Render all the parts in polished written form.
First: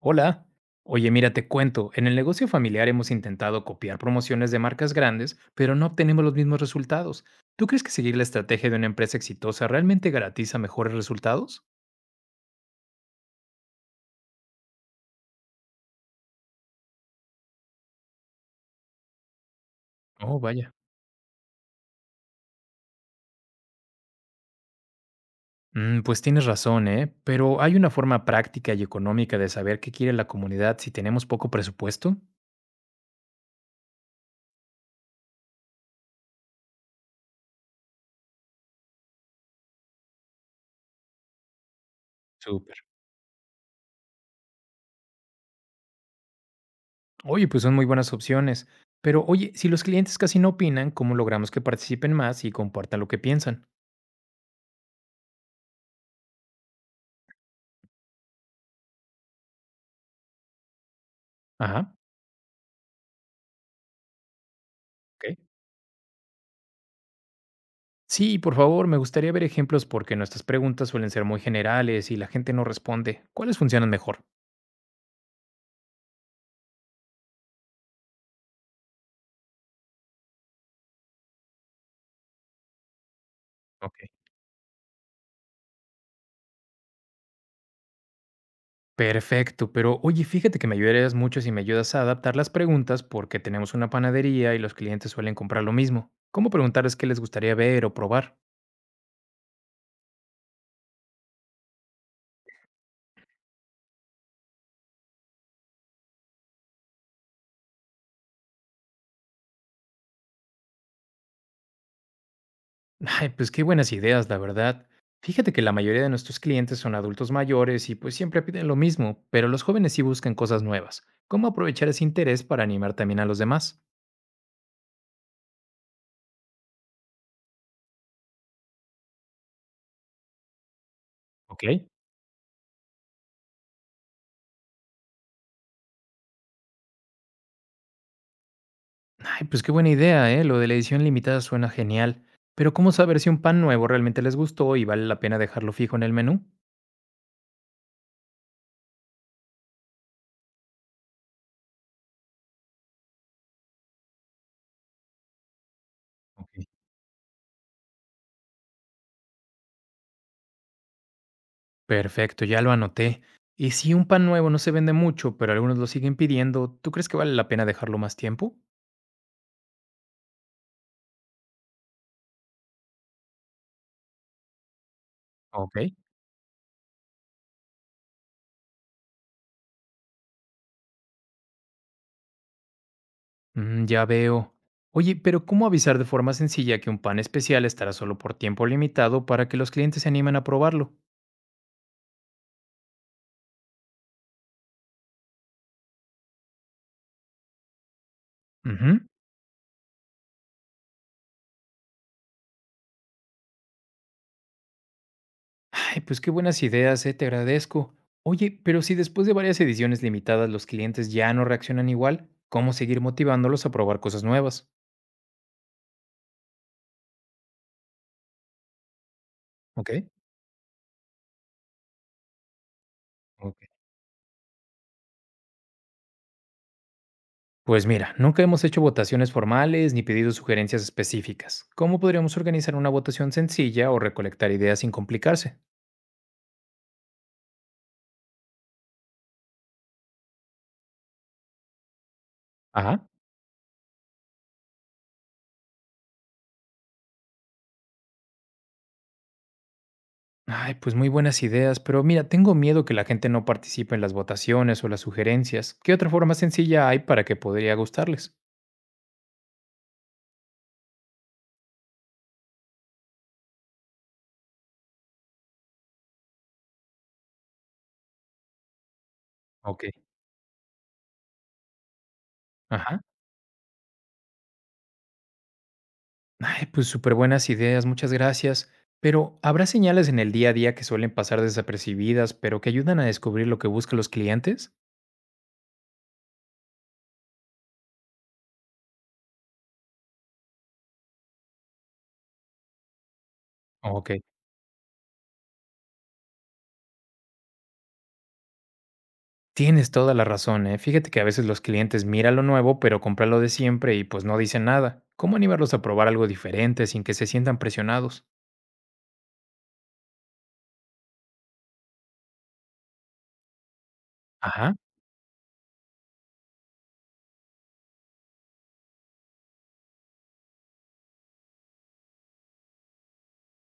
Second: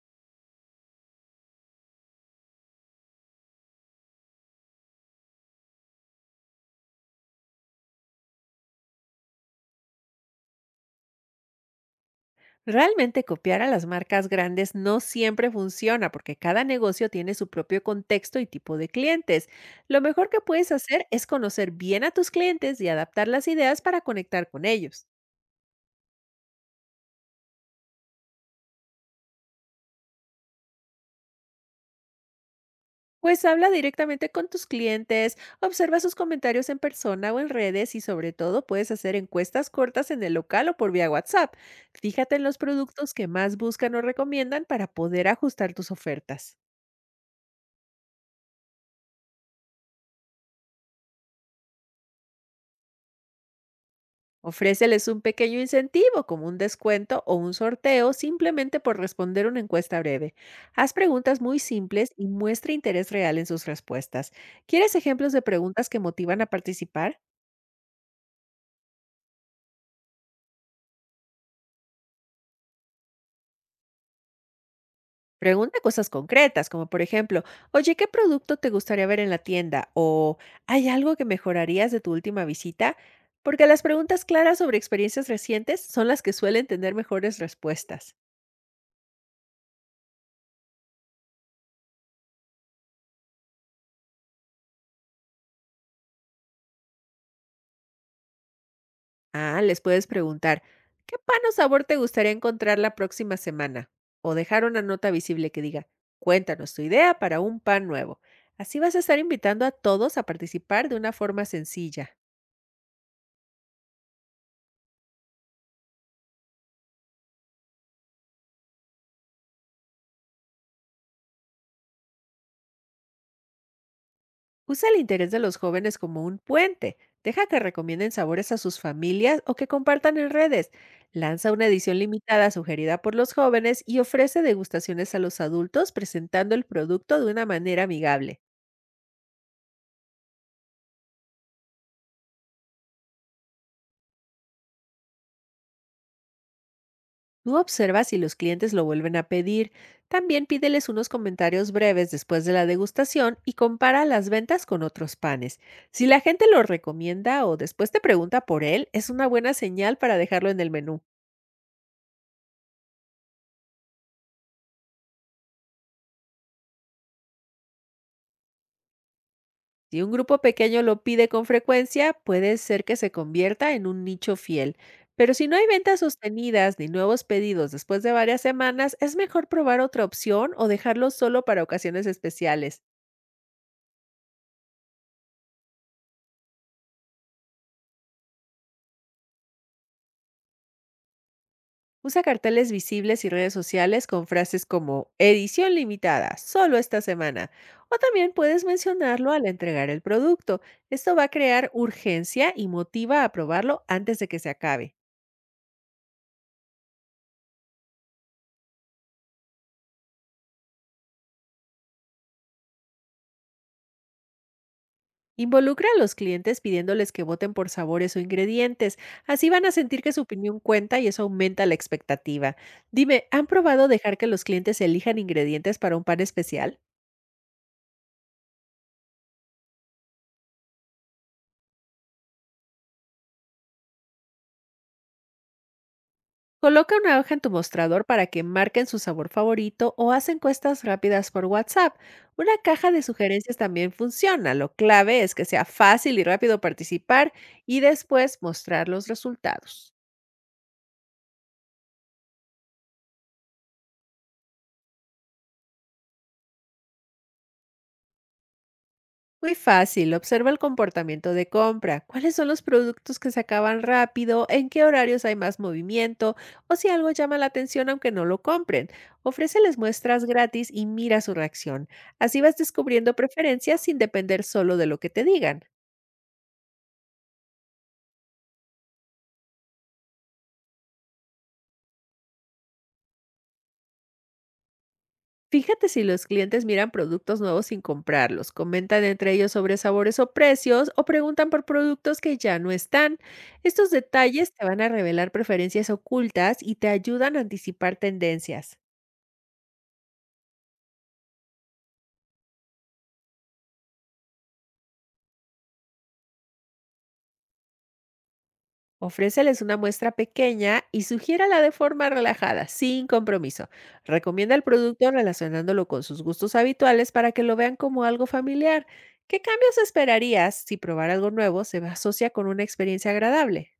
Hola. Oye, mira, te cuento, en el negocio familiar hemos intentado copiar promociones de marcas grandes, pero no obtenemos los mismos resultados. ¿Tú crees que seguir la estrategia de una empresa exitosa realmente garantiza mejores resultados? Realmente copiar a las marcas grandes no siempre funciona porque cada negocio tiene su propio contexto y tipo de clientes. Lo mejor que Oh, puedes vaya. hacer es conocer bien a tus clientes y adaptar las ideas para conectar con ellos. Pues tienes razón, ¿eh? Pero ¿hay una forma práctica y económica de saber qué quiere la comunidad si tenemos poco presupuesto? Pues habla directamente con tus clientes, observa sus comentarios en persona o en redes y sobre todo puedes hacer encuestas cortas en el local o por vía WhatsApp. Fíjate en los Súper. productos que más buscan o recomiendan para poder ajustar tus ofertas. Oye, pues son muy buenas opciones. Pero oye, si los clientes casi no opinan, ¿cómo logramos que participen más y compartan lo que piensan? Ofréceles un pequeño incentivo, como un descuento o un sorteo, simplemente por responder una encuesta breve. Haz preguntas muy Ajá. simples y muestra interés real en sus respuestas. ¿Quieres ejemplos Ok. de preguntas que motivan a participar? Sí, por favor, me gustaría ver ejemplos porque nuestras preguntas suelen ser muy generales y la gente no responde. ¿Cuáles funcionan mejor? Pregunta cosas concretas, como por ejemplo, oye, ¿qué producto te gustaría ver en la tienda? O ¿hay algo que mejorarías de tu última visita? Porque las Ok. preguntas claras sobre experiencias recientes son las que suelen tener mejores respuestas. Perfecto, pero oye, fíjate que me ayudarías mucho si me ayudas a adaptar las preguntas porque tenemos una panadería y los clientes suelen comprar lo mismo. ¿Cómo preguntarles qué les gustaría ver o probar? Ah, les puedes preguntar, ¿qué pan o sabor te gustaría encontrar la próxima semana? O dejar una nota visible que diga, cuéntanos tu idea para un pan nuevo. Así vas a estar invitando a todos a participar de una forma sencilla. Ay, pues qué buenas ideas, la verdad. Fíjate que la mayoría de nuestros clientes son adultos mayores y pues siempre piden lo mismo, pero los jóvenes sí buscan cosas nuevas. ¿Cómo aprovechar ese interés para animar también a los demás? Usa el interés de los jóvenes como un puente. Deja que recomienden sabores a sus familias o que compartan en redes. Lanza Ok. una edición limitada sugerida por los jóvenes y ofrece degustaciones a los adultos presentando el producto de una manera amigable. Ay, pues qué buena idea, ¿eh? Lo de la edición limitada suena genial. Pero ¿cómo saber si un pan nuevo realmente les gustó y vale la pena dejarlo fijo en el menú? Tú observa si los clientes lo vuelven a pedir. También pídeles unos comentarios breves después de la degustación y compara las ventas con otros panes. Si la gente Ok. lo recomienda o después te pregunta por él, es una buena señal para dejarlo en el menú. Perfecto, ya lo anoté. Y si un pan nuevo no se vende mucho, pero algunos lo siguen pidiendo, ¿tú crees que vale la pena dejarlo más tiempo? Si un grupo pequeño lo pide con frecuencia, puede ser que se convierta en un nicho fiel. Pero si no hay Ok. ventas sostenidas ni nuevos pedidos después de varias semanas, es mejor probar otra opción o dejarlo solo para ocasiones especiales. Ya veo. Oye, pero ¿cómo avisar de forma sencilla que un pan especial estará solo por tiempo limitado para que los clientes se animen a probarlo? Usa carteles visibles y redes sociales con frases como edición limitada, solo esta semana. O también puedes Ujú. mencionarlo al entregar el producto. Esto va a crear urgencia y motiva a probarlo antes de que se acabe. Ay, pues qué buenas ideas, te agradezco. Oye, pero si después de varias ediciones limitadas los clientes ya no reaccionan igual, ¿cómo seguir motivándolos a probar cosas nuevas? Involucra a los clientes pidiéndoles que voten por sabores o ingredientes. Así van a ¿Ok? sentir que su opinión cuenta y eso aumenta la expectativa. Dime, ¿han Ok. probado dejar que los clientes elijan ingredientes para un pan especial? Pues mira, nunca hemos hecho votaciones formales ni pedido sugerencias específicas. ¿Cómo podríamos organizar una votación sencilla o recolectar ideas sin complicarse? Coloca una hoja en tu mostrador para que marquen su sabor favorito o haz encuestas rápidas por WhatsApp. Una caja de Ajá. sugerencias también funciona. Lo clave es que sea fácil y rápido participar y después mostrar los resultados. Ay, pues muy buenas ideas, pero mira, tengo miedo que la gente no participe en las votaciones o las sugerencias. ¿Qué otra forma sencilla hay para que podría gustarles? Muy fácil, observa el comportamiento de compra, cuáles son los productos que se acaban rápido, en qué horarios hay más movimiento o si algo llama la atención aunque no lo compren. Ofréceles Ok. muestras gratis y mira su reacción. Así vas Ajá. descubriendo preferencias sin depender solo de lo que te digan. Ay, pues súper buenas ideas, muchas gracias. Pero, ¿habrá señales en el día a día que suelen pasar desapercibidas, pero que ayudan a descubrir lo que buscan los clientes? Fíjate si los clientes miran productos nuevos sin comprarlos, comentan entre ellos sobre sabores o precios o preguntan por productos que ya no están. Estos Ok, detalles te van a revelar preferencias ocultas y te ayudan a anticipar tendencias. tienes toda la razón, ¿eh? Fíjate que a veces los clientes miran lo nuevo, pero compran lo de siempre y pues no dicen nada. ¿Cómo animarlos a probar algo diferente sin que se sientan presionados? Ofréceles una muestra pequeña y sugiérala de forma relajada, sin compromiso. Recomienda el Ajá. producto relacionándolo con sus gustos habituales para que lo vean como algo familiar. ¿Qué cambios esperarías si probar algo nuevo se asocia con una experiencia agradable?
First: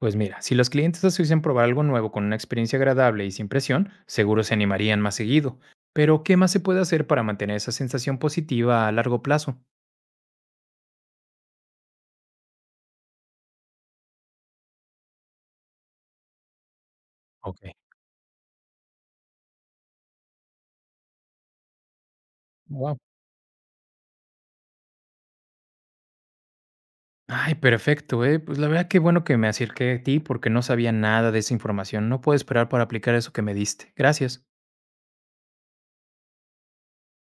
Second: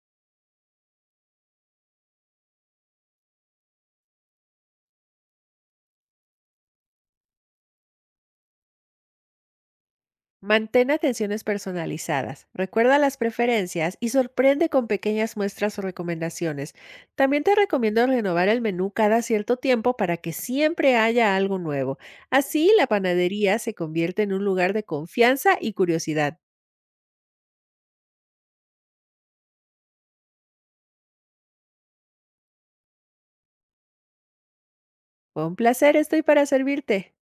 Pues mira, si los clientes asocian probar algo nuevo con una experiencia agradable y sin presión, seguro se animarían más seguido. Pero, ¿qué más se puede hacer para mantener esa sensación positiva a largo plazo? Mantén atenciones personalizadas, recuerda las preferencias y sorprende con pequeñas muestras o recomendaciones. También te Ok. recomiendo renovar el menú cada cierto tiempo para que siempre haya algo nuevo. Así la Wow. panadería se convierte en un lugar de confianza y curiosidad. Ay, perfecto, eh. Pues la verdad qué bueno que me acerqué a ti porque no sabía nada de esa información. No puedo esperar para aplicar eso que me diste. Gracias. Fue un placer, estoy para servirte.